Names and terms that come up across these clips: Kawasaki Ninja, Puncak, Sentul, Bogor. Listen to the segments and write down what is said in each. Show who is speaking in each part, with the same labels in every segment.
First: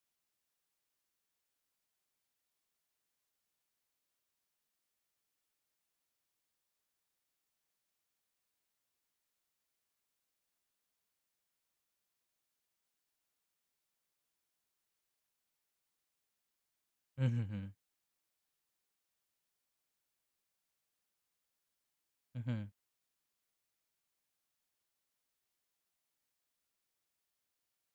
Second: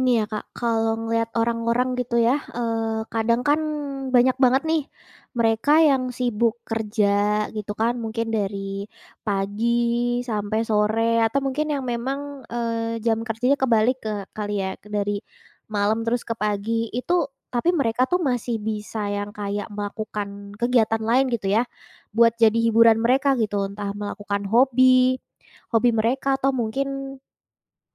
Speaker 1: Nih ya Kak, kalau ngelihat orang-orang gitu ya, kadang kan banyak banget nih mereka yang sibuk kerja gitu kan, mungkin dari pagi sampai sore atau mungkin yang memang, jam kerjanya kebalik ke kali ya, dari malam terus ke pagi. Itu tapi
Speaker 2: Mhm
Speaker 1: mereka tuh masih bisa yang kayak melakukan kegiatan lain gitu ya, buat jadi
Speaker 2: mhm
Speaker 1: hiburan mereka gitu, entah melakukan hobi hobi mereka atau mungkin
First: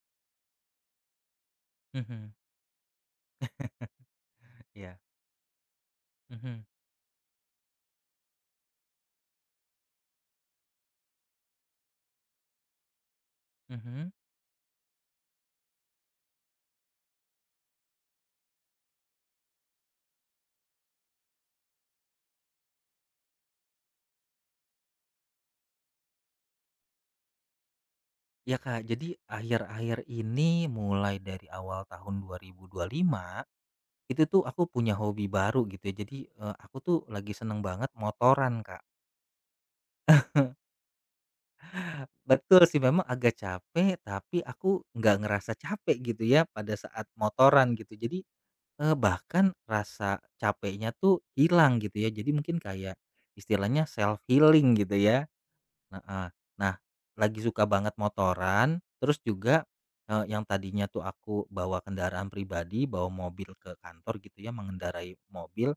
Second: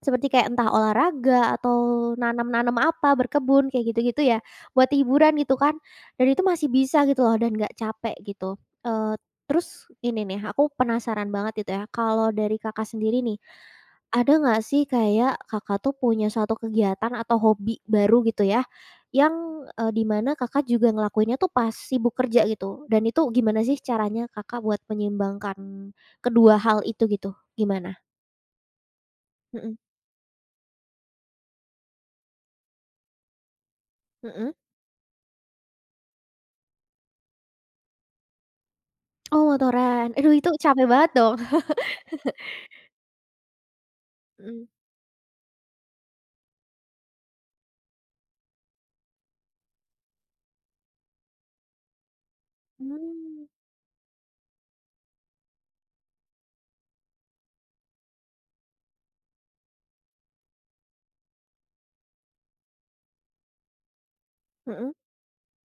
Speaker 1: seperti kayak entah olahraga atau
Speaker 2: mhm.
Speaker 1: nanam-nanam apa, berkebun, kayak gitu-gitu ya, buat
Speaker 2: Iya.
Speaker 1: hiburan gitu kan, dan itu
Speaker 2: Mhm
Speaker 1: masih bisa gitu loh dan nggak capek gitu. Eee, Terus ini nih, aku penasaran banget itu ya, kalau dari Kakak sendiri nih,
Speaker 2: mhm.
Speaker 1: ada nggak sih kayak Kakak tuh punya suatu kegiatan atau hobi baru gitu ya, yang, di mana Kakak juga ngelakuinnya tuh pas sibuk kerja gitu, dan itu gimana sih caranya Kakak buat menyeimbangkan kedua hal itu gitu, gimana?
Speaker 2: Ya, Kak, jadi
Speaker 1: Mhm,
Speaker 2: akhir-akhir ini mulai dari awal tahun dua dua ribu dua puluh lima itu tuh
Speaker 1: mhm.
Speaker 2: aku punya hobi baru gitu ya. Jadi, aku tuh lagi seneng banget motoran, Kak.
Speaker 1: Oh, motoran. Aduh, itu capek banget dong.
Speaker 2: Betul sih memang agak capek, tapi
Speaker 1: Mhm.
Speaker 2: aku nggak ngerasa capek gitu ya pada saat motoran gitu. Jadi, bahkan rasa capeknya tuh hilang gitu ya. Jadi mungkin kayak
Speaker 1: Mmm,
Speaker 2: istilahnya self healing gitu ya. Heeh. Nah, lagi suka banget motoran, terus juga, yang tadinya tuh aku bawa kendaraan pribadi, bawa mobil ke kantor gitu ya,
Speaker 1: mhm
Speaker 2: mengendarai mobil,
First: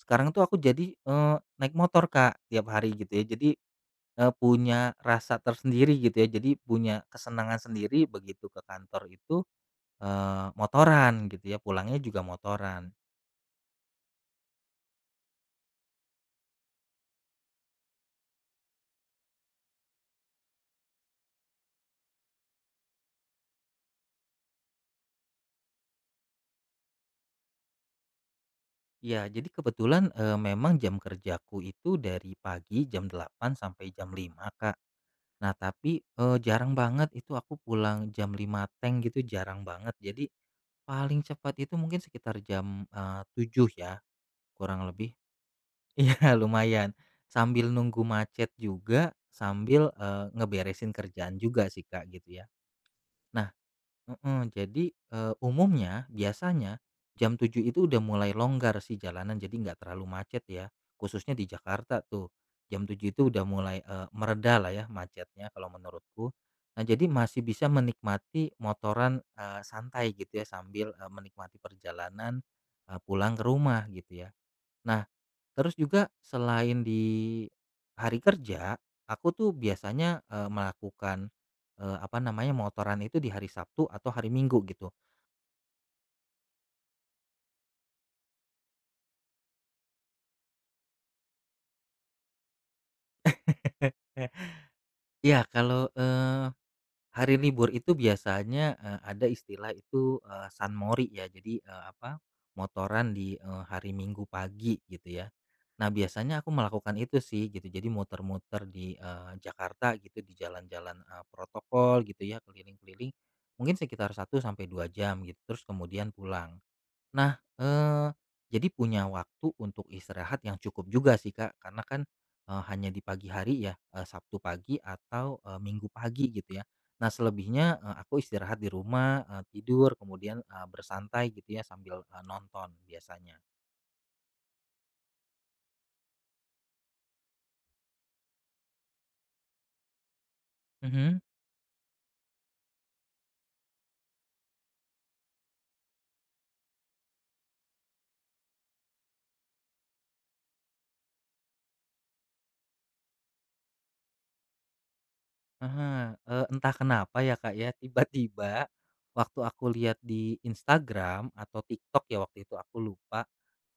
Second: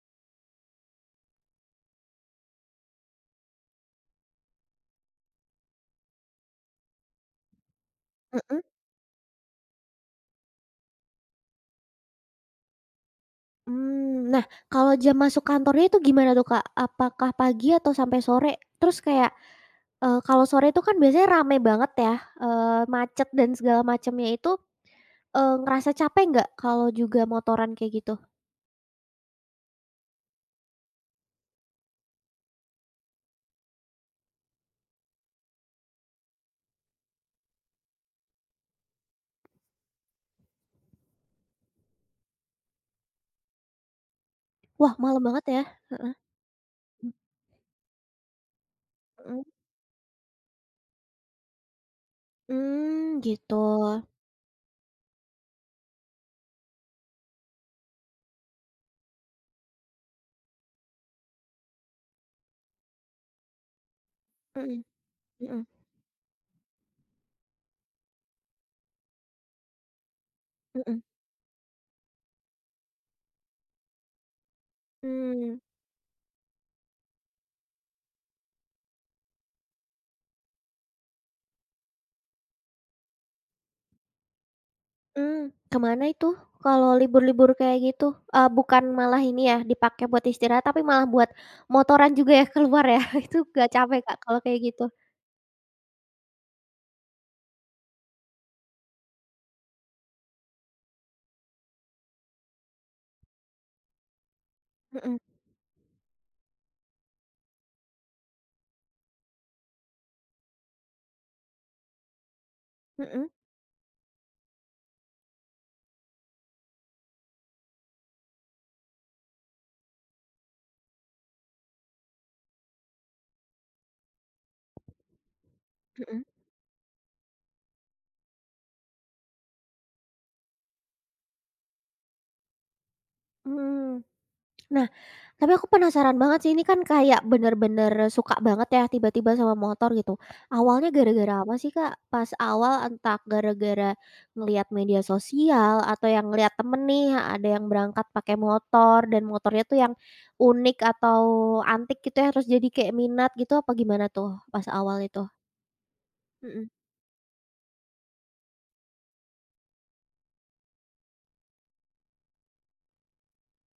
Speaker 2: sekarang tuh aku jadi, naik motor, Kak, tiap hari gitu ya. Jadi, punya rasa tersendiri gitu ya, jadi punya kesenangan sendiri begitu
Speaker 1: mhm,
Speaker 2: ke kantor itu, motoran gitu ya, pulangnya juga motoran.
Speaker 1: mmm. Nah, kalau jam masuk kantornya itu gimana tuh, Kak? Apakah pagi atau sampai sore? Terus kayak, kalau sore itu kan biasanya rame banget ya, eee, macet dan segala macamnya itu, ngerasa capek nggak kalau juga motoran kayak gitu?
Speaker 2: Ya jadi kebetulan, memang jam kerjaku itu dari pagi jam 8 sampai jam 5, Kak. Nah, tapi, jarang banget itu aku pulang jam 5 teng gitu jarang banget. Jadi paling cepat itu mungkin sekitar jam, 7.00 ya kurang
Speaker 1: Wah,
Speaker 2: lebih.
Speaker 1: malam banget ya? Heeh.
Speaker 2: Iya lumayan,
Speaker 1: Mhm.
Speaker 2: sambil nunggu macet juga,
Speaker 1: Mhm.
Speaker 2: sambil, ngeberesin kerjaan juga sih, Kak, gitu ya.
Speaker 1: Mmm,
Speaker 2: Nah.
Speaker 1: gitu.
Speaker 2: Heeh, jadi, umumnya biasanya jam 7 itu udah mulai longgar sih jalanan jadi nggak terlalu macet ya, khususnya di Jakarta tuh. Jam 7 itu udah mulai, lah
Speaker 1: Mhm
Speaker 2: ya macetnya
Speaker 1: mhm
Speaker 2: kalau menurutku. Nah jadi masih bisa menikmati motoran, santai gitu ya sambil,
Speaker 1: mhm.
Speaker 2: menikmati perjalanan, pulang ke rumah gitu ya. Nah.
Speaker 1: Mmm.
Speaker 2: Terus juga selain di hari kerja, aku tuh biasanya, melakukan, apa namanya, motoran itu di hari Sabtu atau hari Minggu gitu.
Speaker 1: Mmm, ke mana itu kalau libur-libur kayak gitu? Bukan malah ini ya, dipakai buat istirahat, tapi malah buat motoran juga ya, keluar ya? Itu nggak capek, Kak, kalau kayak gitu?
Speaker 2: Ya kalau, hari libur itu biasanya, ada istilah itu, Sunmori ya jadi, apa, motoran di, hari Minggu pagi gitu
Speaker 1: Mhm
Speaker 2: ya. Nah biasanya aku melakukan itu sih gitu jadi muter-muter di, Jakarta gitu di jalan-jalan, protokol gitu ya keliling-keliling,
Speaker 1: mhm
Speaker 2: mungkin sekitar 1 sampai 2 jam gitu terus kemudian pulang. Nah, jadi punya waktu untuk istirahat yang cukup juga sih, Kak, karena kan, hanya di pagi hari ya, Sabtu pagi atau, Minggu
Speaker 1: mhm,
Speaker 2: pagi gitu ya. Nah selebihnya, aku istirahat di rumah, tidur kemudian, bersantai gitu ya sambil, nonton biasanya.
Speaker 1: mmm. Nah, tapi aku penasaran banget sih, ini kan kayak bener-bener suka banget ya tiba-tiba sama motor gitu. Awalnya
Speaker 2: Mhm.
Speaker 1: gara-gara apa sih, Kak? Pas awal entah gara-gara ngelihat media sosial atau yang ngelihat temen nih ada yang berangkat pakai motor dan motornya tuh yang unik atau antik gitu ya, terus jadi kayak minat gitu apa gimana tuh pas awal itu?
Speaker 2: Heeh,
Speaker 1: Mhm.
Speaker 2: entah kenapa ya, Kak, ya, tiba-tiba waktu aku lihat di Instagram atau TikTok ya waktu itu aku lupa,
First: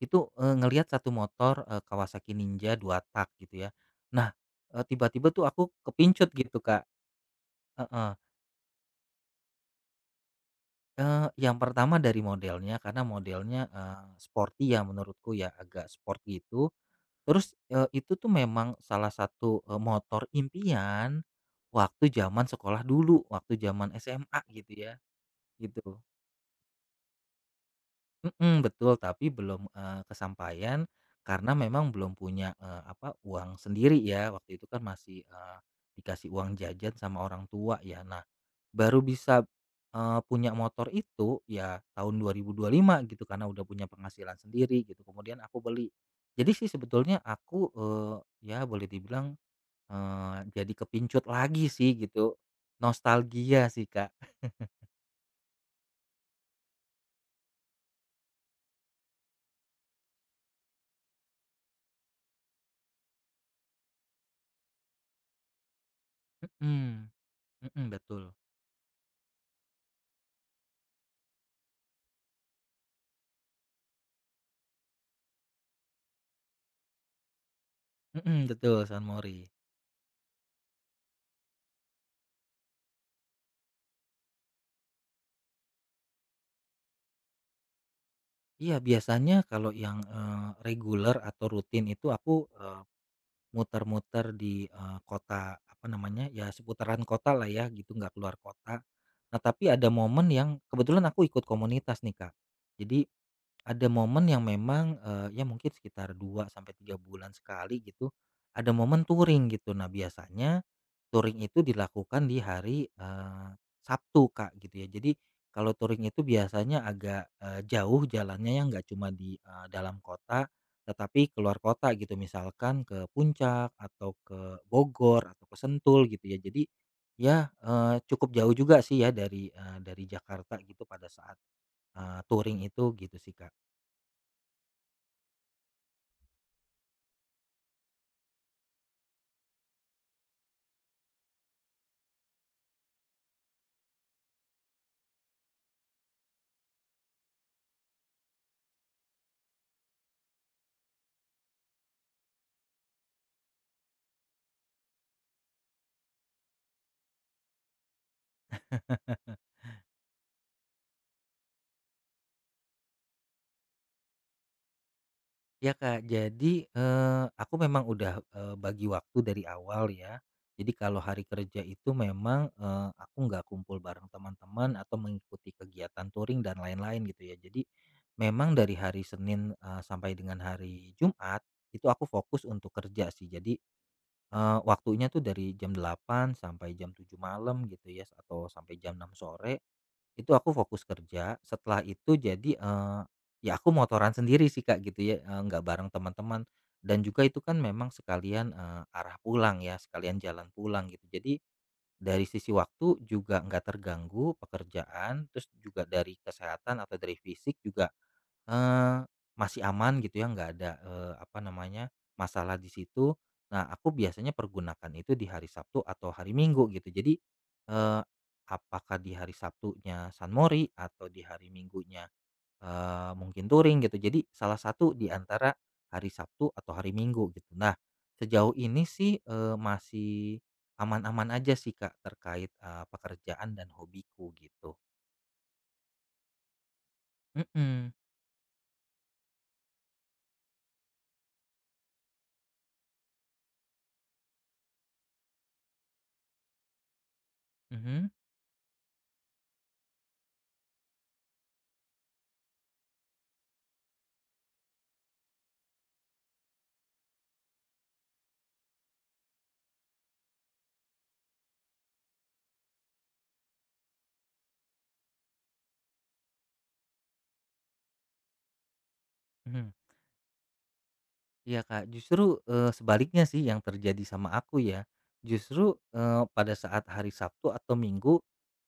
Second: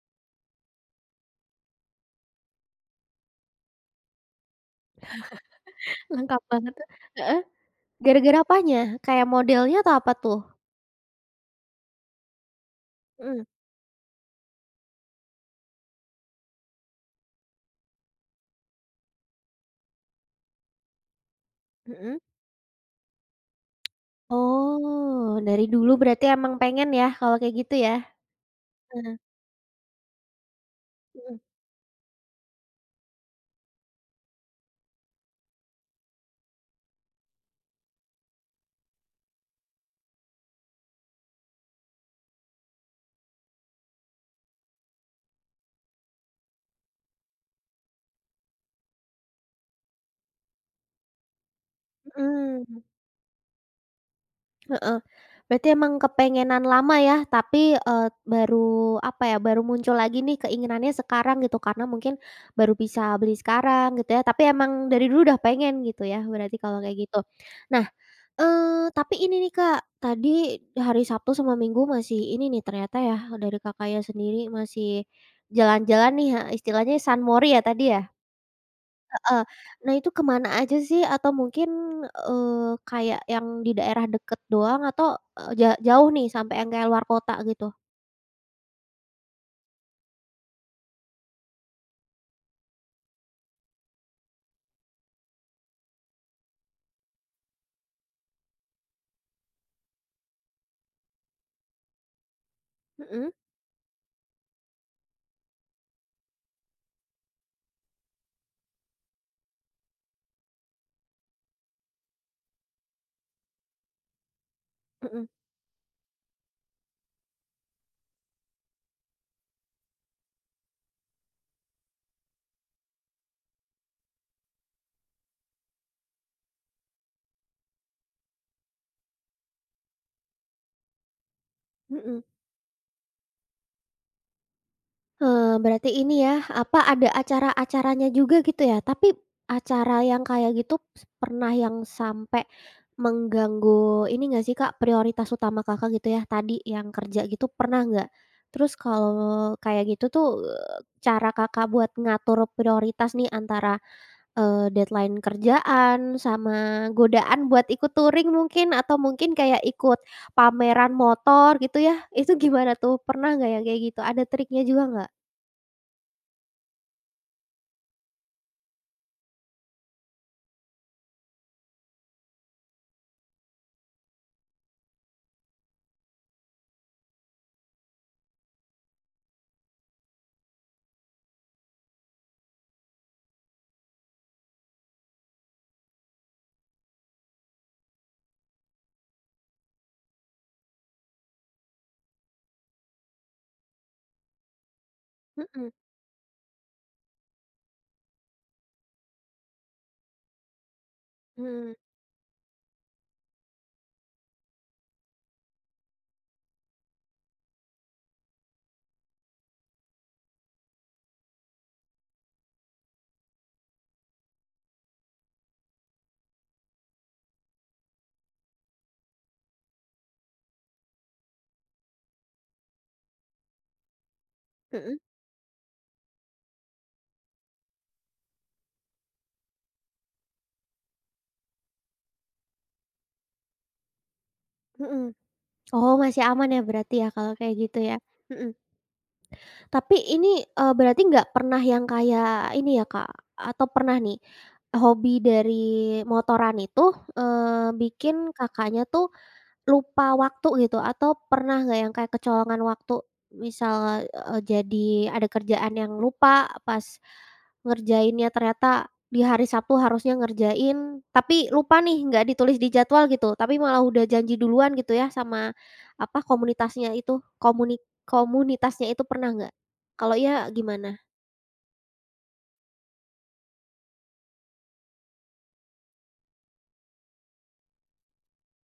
Speaker 2: itu, ngelihat satu motor, Kawasaki Ninja 2 tak gitu ya. Nah, tiba-tiba tuh aku kepincut
Speaker 1: Lengkap
Speaker 2: gitu,
Speaker 1: banget,
Speaker 2: Kak,
Speaker 1: heeh.
Speaker 2: heeh,
Speaker 1: Gara-gara apanya? Kayak modelnya atau apa tuh?
Speaker 2: yang pertama dari modelnya karena
Speaker 1: Mhm,
Speaker 2: modelnya, sporty ya menurutku ya, agak sport gitu. Terus, itu tuh memang salah satu, motor impian waktu
Speaker 1: mhm.
Speaker 2: zaman sekolah dulu, waktu zaman SMA gitu ya.
Speaker 1: Oh, dari
Speaker 2: Gitu.
Speaker 1: dulu berarti emang pengen ya kalau kayak gitu ya?
Speaker 2: Mhm, betul,
Speaker 1: Nah,
Speaker 2: tapi belum, kesampaian
Speaker 1: mhm
Speaker 2: karena memang belum punya, apa, uang sendiri ya, waktu itu kan masih, dikasih uang jajan sama orang tua ya. Nah, baru bisa, punya motor itu ya tahun 2025 gitu, karena udah punya penghasilan sendiri gitu, kemudian aku beli. Jadi sih sebetulnya aku, ya boleh dibilang, jadi kepincut lagi sih gitu,
Speaker 1: mhm,
Speaker 2: nostalgia sih, Kak.
Speaker 1: heeh. Berarti emang kepengenan lama ya, tapi, eee, baru apa ya, baru muncul lagi nih keinginannya sekarang gitu, karena mungkin baru bisa beli sekarang gitu ya, tapi emang dari dulu udah pengen gitu ya, berarti kalau kayak
Speaker 2: Mhm,
Speaker 1: gitu. Nah,
Speaker 2: mhm, betul.
Speaker 1: eee, tapi ini nih Kak, tadi hari Sabtu sama Minggu masih ini nih ternyata ya, dari Kakaknya sendiri masih jalan-jalan nih, heeh, istilahnya sunmori ya tadi ya?
Speaker 2: Mhm, betul, San Mori.
Speaker 1: Heeh. Nah itu kemana aja sih atau mungkin, eee, kayak yang di daerah deket doang atau, eee, ja jauh nih sampai yang kayak luar kota gitu?
Speaker 2: Iya, biasanya kalau yang, reguler atau rutin itu aku, muter-muter di, kota, apa namanya, ya seputaran kota lah ya gitu, nggak keluar kota. Nah, tapi ada momen yang kebetulan aku ikut komunitas nih, Kak. Jadi
Speaker 1: Mhm
Speaker 2: ada momen yang memang, ya mungkin sekitar 2 sampai 3 bulan sekali gitu, ada momen touring gitu. Nah biasanya touring itu dilakukan di hari, Sabtu, Kak, gitu ya. Jadi
Speaker 1: mhm
Speaker 2: kalau touring itu biasanya agak, jauh jalannya ya, nggak cuma di, dalam kota, tetapi keluar kota gitu, misalkan ke Puncak atau ke Bogor atau ke Sentul gitu ya. Jadi ya, cukup jauh juga sih ya dari, Jakarta gitu pada saat,
Speaker 1: mhm.
Speaker 2: touring itu gitu sih, Kak.
Speaker 1: Berarti ini ya, apa, ada acara-acaranya juga gitu ya? Tapi acara yang kayak gitu pernah yang sampai mengganggu ini nggak sih Kak, prioritas utama Kakak gitu ya, tadi yang kerja gitu pernah nggak? Terus kalau kayak gitu tuh, cara Kakak buat ngatur prioritas nih antara deadline kerjaan, sama godaan buat ikut touring mungkin, atau mungkin kayak ikut pameran motor gitu ya, itu gimana tuh? Pernah nggak yang kayak gitu? Ada triknya juga nggak?
Speaker 2: Ya, Kak, jadi, aku memang udah, bagi waktu dari awal ya. Jadi kalau hari kerja itu memang, aku nggak kumpul bareng teman-teman atau mengikuti kegiatan touring dan lain-lain gitu ya. Jadi memang dari hari Senin, sampai dengan hari Jumat itu aku fokus untuk kerja sih. Jadi, waktunya tuh dari jam 8 sampai jam 7 malam gitu ya, atau sampai jam 6 sore. Itu aku fokus kerja, setelah itu jadi, ya aku motoran sendiri sih, Kak, gitu ya, nggak
Speaker 1: Mhm,
Speaker 2: bareng teman-teman dan juga itu kan memang sekalian, arah pulang ya, sekalian jalan pulang gitu. Jadi
Speaker 1: mhm,
Speaker 2: dari sisi waktu juga nggak terganggu pekerjaan, terus juga dari kesehatan atau dari fisik juga Eee, masih aman gitu ya, nggak ada, apa namanya, masalah di situ. Nah, aku biasanya pergunakan itu di hari Sabtu atau hari Minggu gitu. Jadi, eee, apakah di hari Sabtunya san Mori atau di hari Minggunya, mungkin touring gitu. Jadi salah satu
Speaker 1: mhm,
Speaker 2: di antara hari Sabtu atau hari Minggu gitu. Nah, sejauh ini sih, masih aman-aman aja sih Kak terkait, pekerjaan dan hobiku gitu.
Speaker 1: mhm. Oh, masih aman ya berarti ya kalau kayak gitu
Speaker 2: Mhm,
Speaker 1: ya? Mhm. Tapi ini, berarti nggak pernah yang kayak ini ya, Kak, atau pernah nih, hobi dari motoran itu,
Speaker 2: mhm
Speaker 1: bikin Kakaknya tuh lupa waktu gitu atau pernah nggak yang kayak kecolongan waktu? Misal, jadi ada kerjaan yang lupa pas ngerjainnya ternyata di hari Sabtu harusnya ngerjain, tapi lupa nih nggak ditulis di jadwal gitu, tapi malah udah janji duluan gitu ya sama, apa, komunitasnya itu, komuni komunitasnya itu pernah nggak?
Speaker 2: mhm.
Speaker 1: Kalau iya gimana?
Speaker 2: Iya, Kak, justru, sebaliknya sih yang terjadi sama aku ya. Justru, pada saat hari Sabtu atau Minggu,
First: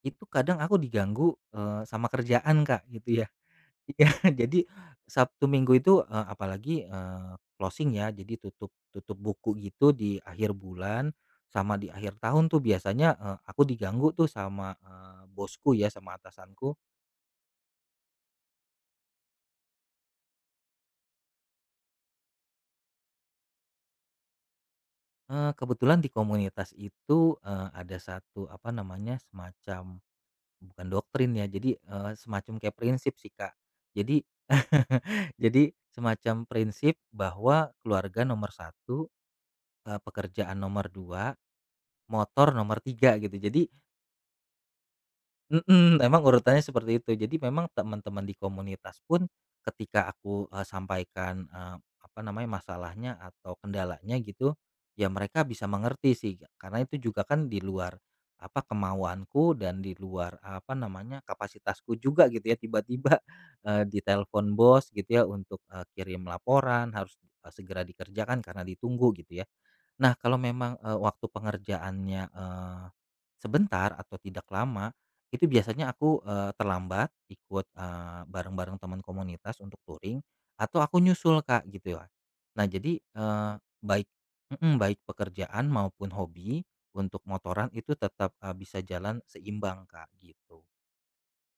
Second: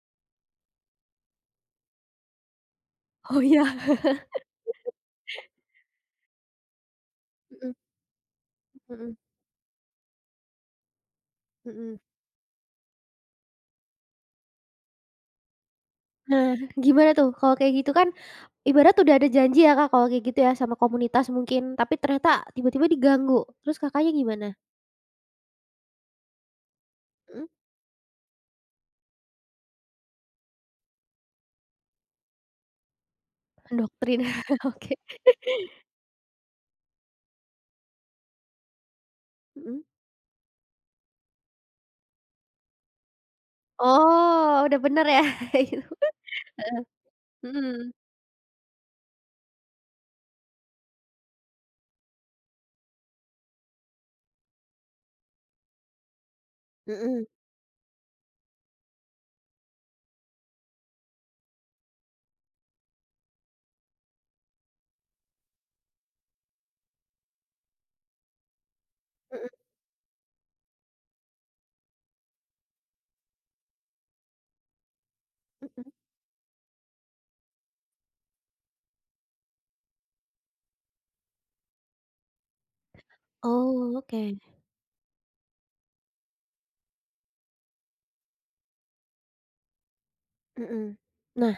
Speaker 2: itu kadang aku diganggu, sama kerjaan, Kak, gitu ya.
Speaker 1: Oh, iya.
Speaker 2: Iya, jadi Sabtu Minggu itu, apalagi,
Speaker 1: Mhm
Speaker 2: closing ya, jadi tutup
Speaker 1: mhm
Speaker 2: tutup buku gitu di akhir bulan sama di
Speaker 1: mhm.
Speaker 2: akhir tahun tuh biasanya, aku diganggu tuh sama, bosku ya, sama
Speaker 1: Nah,
Speaker 2: atasanku.
Speaker 1: gimana tuh kalau kayak gitu kan, ibarat udah ada janji ya Kak, kalau kayak gitu ya sama komunitas mungkin, tapi ternyata tiba-tiba diganggu, terus Kakaknya gimana?
Speaker 2: Kebetulan di komunitas itu,
Speaker 1: Mhm.
Speaker 2: ada satu, apa namanya, semacam. Bukan doktrin ya, jadi, semacam kayak prinsip sih, Kak.
Speaker 1: Mendoktrin,
Speaker 2: Jadi
Speaker 1: oke.
Speaker 2: jadi semacam prinsip bahwa keluarga nomor satu,
Speaker 1: Mhm.
Speaker 2: pekerjaan nomor 2, motor nomor 3 gitu. Jadi.
Speaker 1: Oh, udah bener ya itu?
Speaker 2: Mhm, memang urutannya
Speaker 1: Heeh,
Speaker 2: seperti itu. Jadi memang
Speaker 1: mhm.
Speaker 2: teman-teman di komunitas pun ketika aku, sampaikan, apa namanya, masalahnya atau kendalanya gitu, ya mereka bisa mengerti sih. Karena itu juga
Speaker 1: Mhm
Speaker 2: kan di luar, apa, kemauanku dan di luar, apa namanya, kapasitasku juga gitu ya. Tiba-tiba, ditelepon bos gitu ya untuk, kirim laporan, harus, segera dikerjakan karena ditunggu gitu
Speaker 1: mhm
Speaker 2: ya. Nah, kalau memang, waktu pengerjaannya, sebentar atau tidak lama itu
Speaker 1: mhm.
Speaker 2: biasanya aku, terlambat ikut, bareng-bareng teman komunitas untuk touring atau aku nyusul, Kak, gitu ya. Nah jadi,
Speaker 1: Oh,
Speaker 2: baik
Speaker 1: oke.
Speaker 2: mhm, baik pekerjaan maupun hobi untuk motoran itu tetap, bisa jalan seimbang, Kak, gitu.
Speaker 1: Mhm. Nah,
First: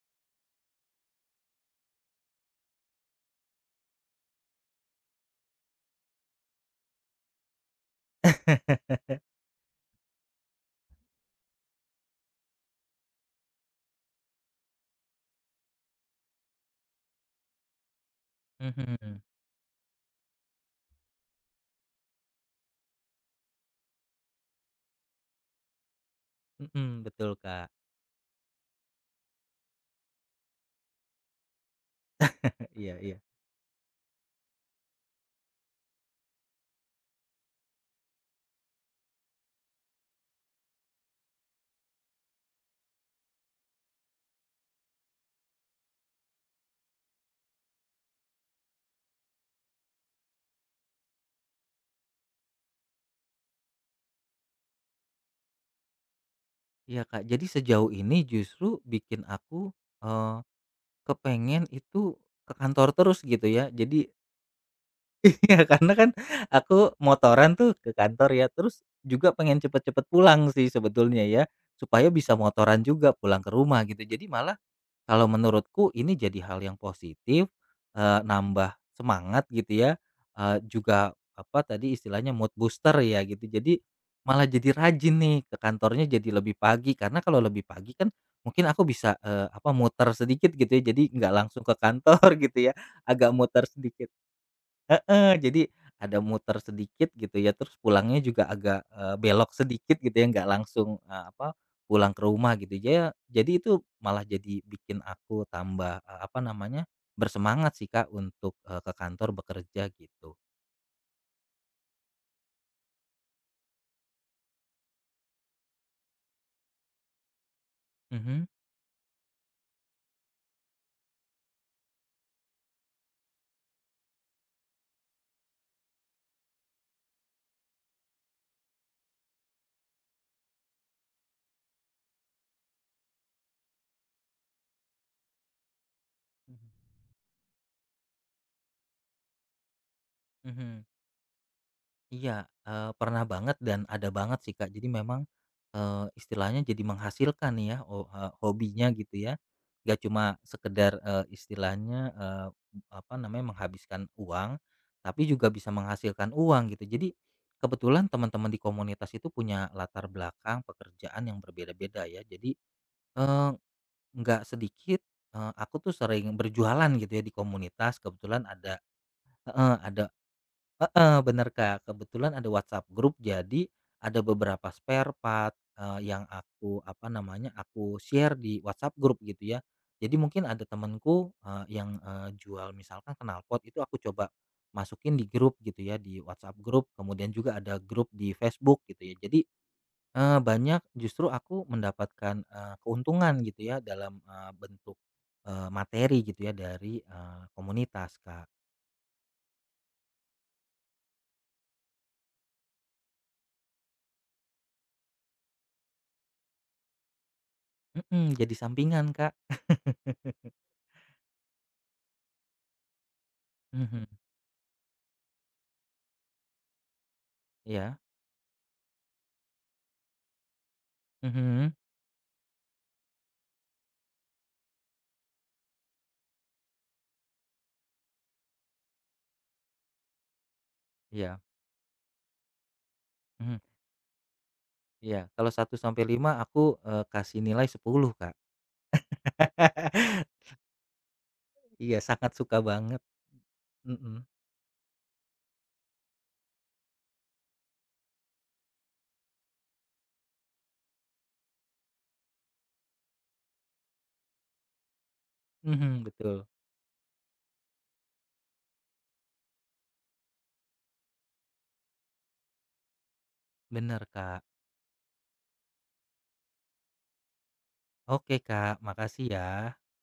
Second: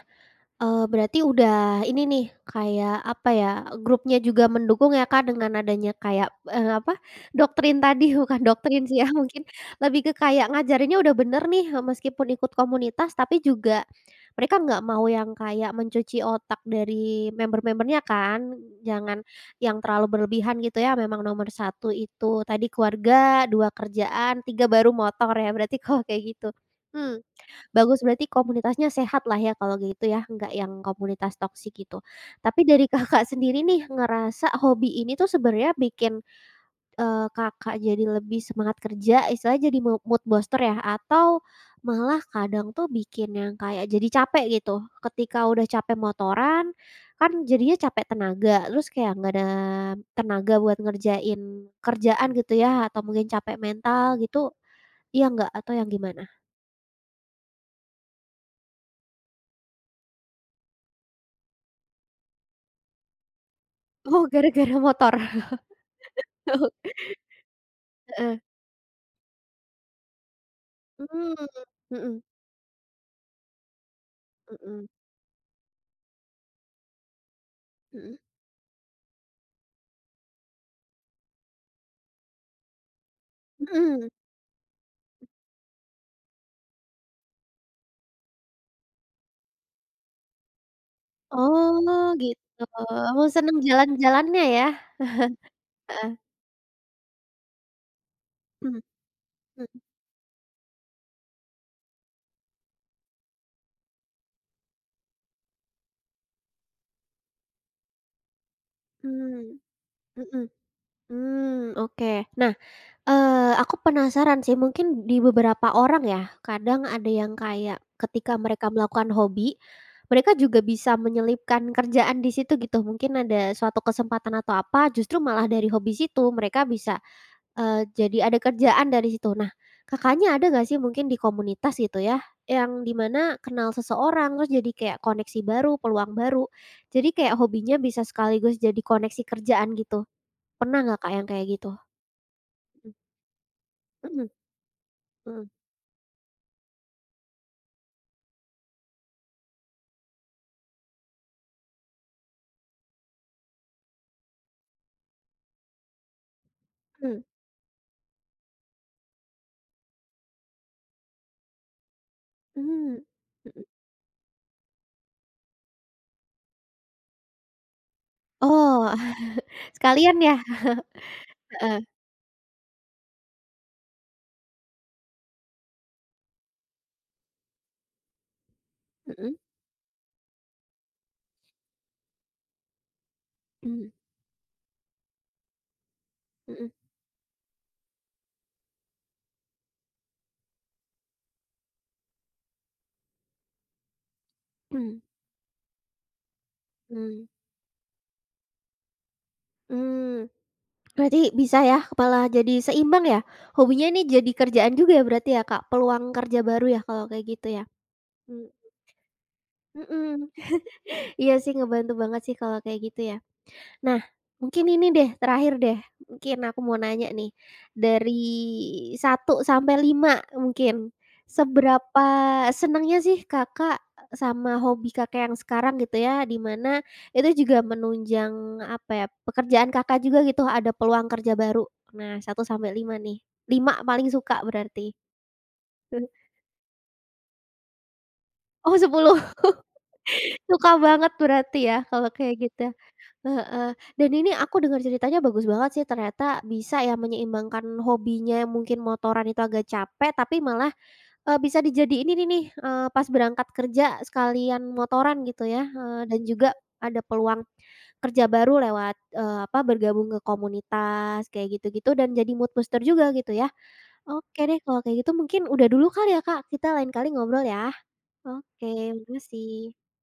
Speaker 1: Berarti udah ini nih, kayak apa ya, grupnya juga mendukung ya, Kak, dengan adanya kayak, apa, doktrin tadi, bukan doktrin sih ya, mungkin lebih ke kayak ngajarinnya udah bener nih, eee, meskipun ikut komunitas, tapi juga mereka nggak mau yang kayak mencuci otak dari member-membernya kan, jangan
Speaker 2: Mhm,
Speaker 1: yang terlalu berlebihan gitu ya, memang nomor satu itu tadi keluarga, 2 kerjaan, 3 baru motor ya, berarti kalau kayak gitu.
Speaker 2: mhm,
Speaker 1: Mmm.
Speaker 2: betul, Kak.
Speaker 1: Bagus, berarti komunitasnya sehat lah ya kalau gitu ya, nggak yang komunitas toksik gitu. Tapi dari
Speaker 2: Iya, iya.
Speaker 1: Kakak sendiri nih ngerasa hobi ini tuh sebenarnya bikin, Kakak jadi lebih semangat kerja, istilahnya jadi mood booster ya? Atau malah kadang tuh bikin yang kayak jadi capek gitu, ketika udah capek motoran, kan jadinya capek tenaga, terus kayak nggak ada tenaga buat ngerjain kerjaan gitu ya, atau mungkin capek mental gitu, iya nggak? Atau yang gimana?
Speaker 2: Iya, Kak, jadi sejauh ini justru bikin aku, eee, kepengen itu ke kantor terus gitu ya. Jadi.
Speaker 1: Oh, gara-gara motor.
Speaker 2: Iya, karena kan aku motoran tuh ke kantor
Speaker 1: Heeh,
Speaker 2: ya, terus juga pengen cepet-cepet pulang sih sebetulnya
Speaker 1: mmm,
Speaker 2: ya, supaya
Speaker 1: mhm
Speaker 2: bisa motoran juga pulang ke rumah gitu. Jadi malah
Speaker 1: mhm
Speaker 2: kalau menurutku ini jadi hal yang positif,
Speaker 1: mhm
Speaker 2: nambah semangat gitu ya, juga apa tadi istilahnya mood booster ya gitu. Jadi
Speaker 1: mhm.
Speaker 2: malah jadi rajin nih ke kantornya jadi lebih pagi, karena kalau lebih pagi kan mungkin aku bisa, apa muter sedikit gitu ya, jadi nggak langsung ke
Speaker 1: Oh
Speaker 2: kantor gitu
Speaker 1: gitu,
Speaker 2: ya,
Speaker 1: oh
Speaker 2: agak
Speaker 1: seneng
Speaker 2: muter sedikit.
Speaker 1: jalan-jalannya ya?
Speaker 2: Heeh, jadi
Speaker 1: Heeh,
Speaker 2: ada muter sedikit gitu ya, terus pulangnya juga
Speaker 1: mhm
Speaker 2: agak, belok sedikit gitu ya, nggak langsung, apa, pulang ke rumah gitu ya. Jadi itu malah jadi bikin aku tambah, apa namanya, bersemangat sih Kak untuk, ke kantor
Speaker 1: mhm
Speaker 2: bekerja gitu.
Speaker 1: mhm, mmm, oke. Nah, aku penasaran sih mungkin di beberapa orang ya, kadang ada yang kayak ketika
Speaker 2: Mhm.
Speaker 1: mereka melakukan hobi, mereka juga bisa menyelipkan kerjaan di situ gitu, mungkin ada suatu kesempatan atau apa, justru malah dari hobi situ mereka bisa jadi ada kerjaan dari situ. Nah, Kakaknya ada nggak sih mungkin di komunitas gitu ya, yang di mana kenal seseorang, terus jadi kayak koneksi baru, peluang baru. Jadi kayak hobinya bisa sekaligus jadi koneksi kerjaan gitu.
Speaker 2: Mhm
Speaker 1: Pernah
Speaker 2: mhm.
Speaker 1: nggak Kak yang kayak gitu?
Speaker 2: Iya, pernah banget dan ada
Speaker 1: Mhm
Speaker 2: banget sih, Kak. Jadi memang,
Speaker 1: mhm
Speaker 2: istilahnya jadi menghasilkan nih ya, hobinya gitu ya. Gak cuma sekedar, istilahnya, apa namanya, menghabiskan uang, tapi juga bisa menghasilkan uang gitu. Jadi
Speaker 1: mhm
Speaker 2: kebetulan teman-teman di komunitas itu punya latar belakang pekerjaan yang berbeda-beda ya. Jadi,
Speaker 1: mhm mmm,
Speaker 2: eee,
Speaker 1: mhm.
Speaker 2: nggak sedikit, aku tuh sering berjualan gitu ya di komunitas. Kebetulan ada,
Speaker 1: Oh,
Speaker 2: heeh, ada.
Speaker 1: sekalian ya?
Speaker 2: Heeh, bener
Speaker 1: Heeh.
Speaker 2: Kak, kebetulan ada WhatsApp grup jadi ada beberapa spare part, yang aku apa namanya, aku share di WhatsApp grup
Speaker 1: Mhm.
Speaker 2: gitu ya. Jadi mungkin ada temanku yang, jual misalkan knalpot itu
Speaker 1: Mmm,
Speaker 2: aku coba masukin di grup gitu ya, di WhatsApp
Speaker 1: mhm
Speaker 2: grup, kemudian juga ada grup di Facebook gitu ya. Jadi, banyak justru aku mendapatkan, keuntungan gitu ya dalam,
Speaker 1: mhm, mmm,
Speaker 2: bentuk, materi gitu ya dari,
Speaker 1: mmm.
Speaker 2: komunitas Kak.
Speaker 1: Mmm. Berarti bisa ya, kepala jadi seimbang ya? Hobinya ini jadi kerjaan juga ya berarti ya, Kak? Peluang kerja baru ya kalau kayak gitu ya?
Speaker 2: Mhm,
Speaker 1: Mmm,
Speaker 2: jadi sampingan Kak.
Speaker 1: mhm, iya sih ngebantu banget sih kalau kayak gitu ya. Nah,
Speaker 2: Mhm.
Speaker 1: mungkin ini deh terakhir deh, mungkin aku mau nanya nih,
Speaker 2: Iya.
Speaker 1: dari 1 sampai 5 mungkin,
Speaker 2: Mhm.
Speaker 1: seberapa senangnya sih Kakak sama hobi Kakak yang sekarang gitu ya, di mana itu juga menunjang apa ya, pekerjaan Kakak juga gitu, ada peluang kerja
Speaker 2: Iya,
Speaker 1: baru. Nah, 1 sampai 5 nih,
Speaker 2: mhm,
Speaker 1: 5 paling suka berarti?
Speaker 2: iya. Kalau 1 sampai 5, aku, kasih nilai 10, Kak.
Speaker 1: Oh 10 suka banget berarti ya
Speaker 2: Iya,
Speaker 1: kalau
Speaker 2: sangat
Speaker 1: kayak
Speaker 2: suka
Speaker 1: gitu.
Speaker 2: banget,
Speaker 1: Heeh, dan
Speaker 2: mhm.
Speaker 1: ini aku dengar ceritanya bagus banget sih ternyata bisa ya menyeimbangkan hobinya yang mungkin motoran itu agak capek tapi malah, bisa dijadiin ini nih, pas berangkat kerja sekalian motoran gitu ya,
Speaker 2: Mhm,
Speaker 1: dan
Speaker 2: betul,
Speaker 1: juga ada peluang kerja baru lewat, apa, bergabung ke komunitas kayak gitu-gitu dan jadi mood booster juga gitu ya.
Speaker 2: bener, Kak.
Speaker 1: Oke deh kalau kayak gitu mungkin udah dulu kali ya Kak, kita lain kali ngobrol ya.
Speaker 2: Oke,
Speaker 1: Oke,
Speaker 2: Kak,
Speaker 1: terima
Speaker 2: makasih ya.
Speaker 1: kasih.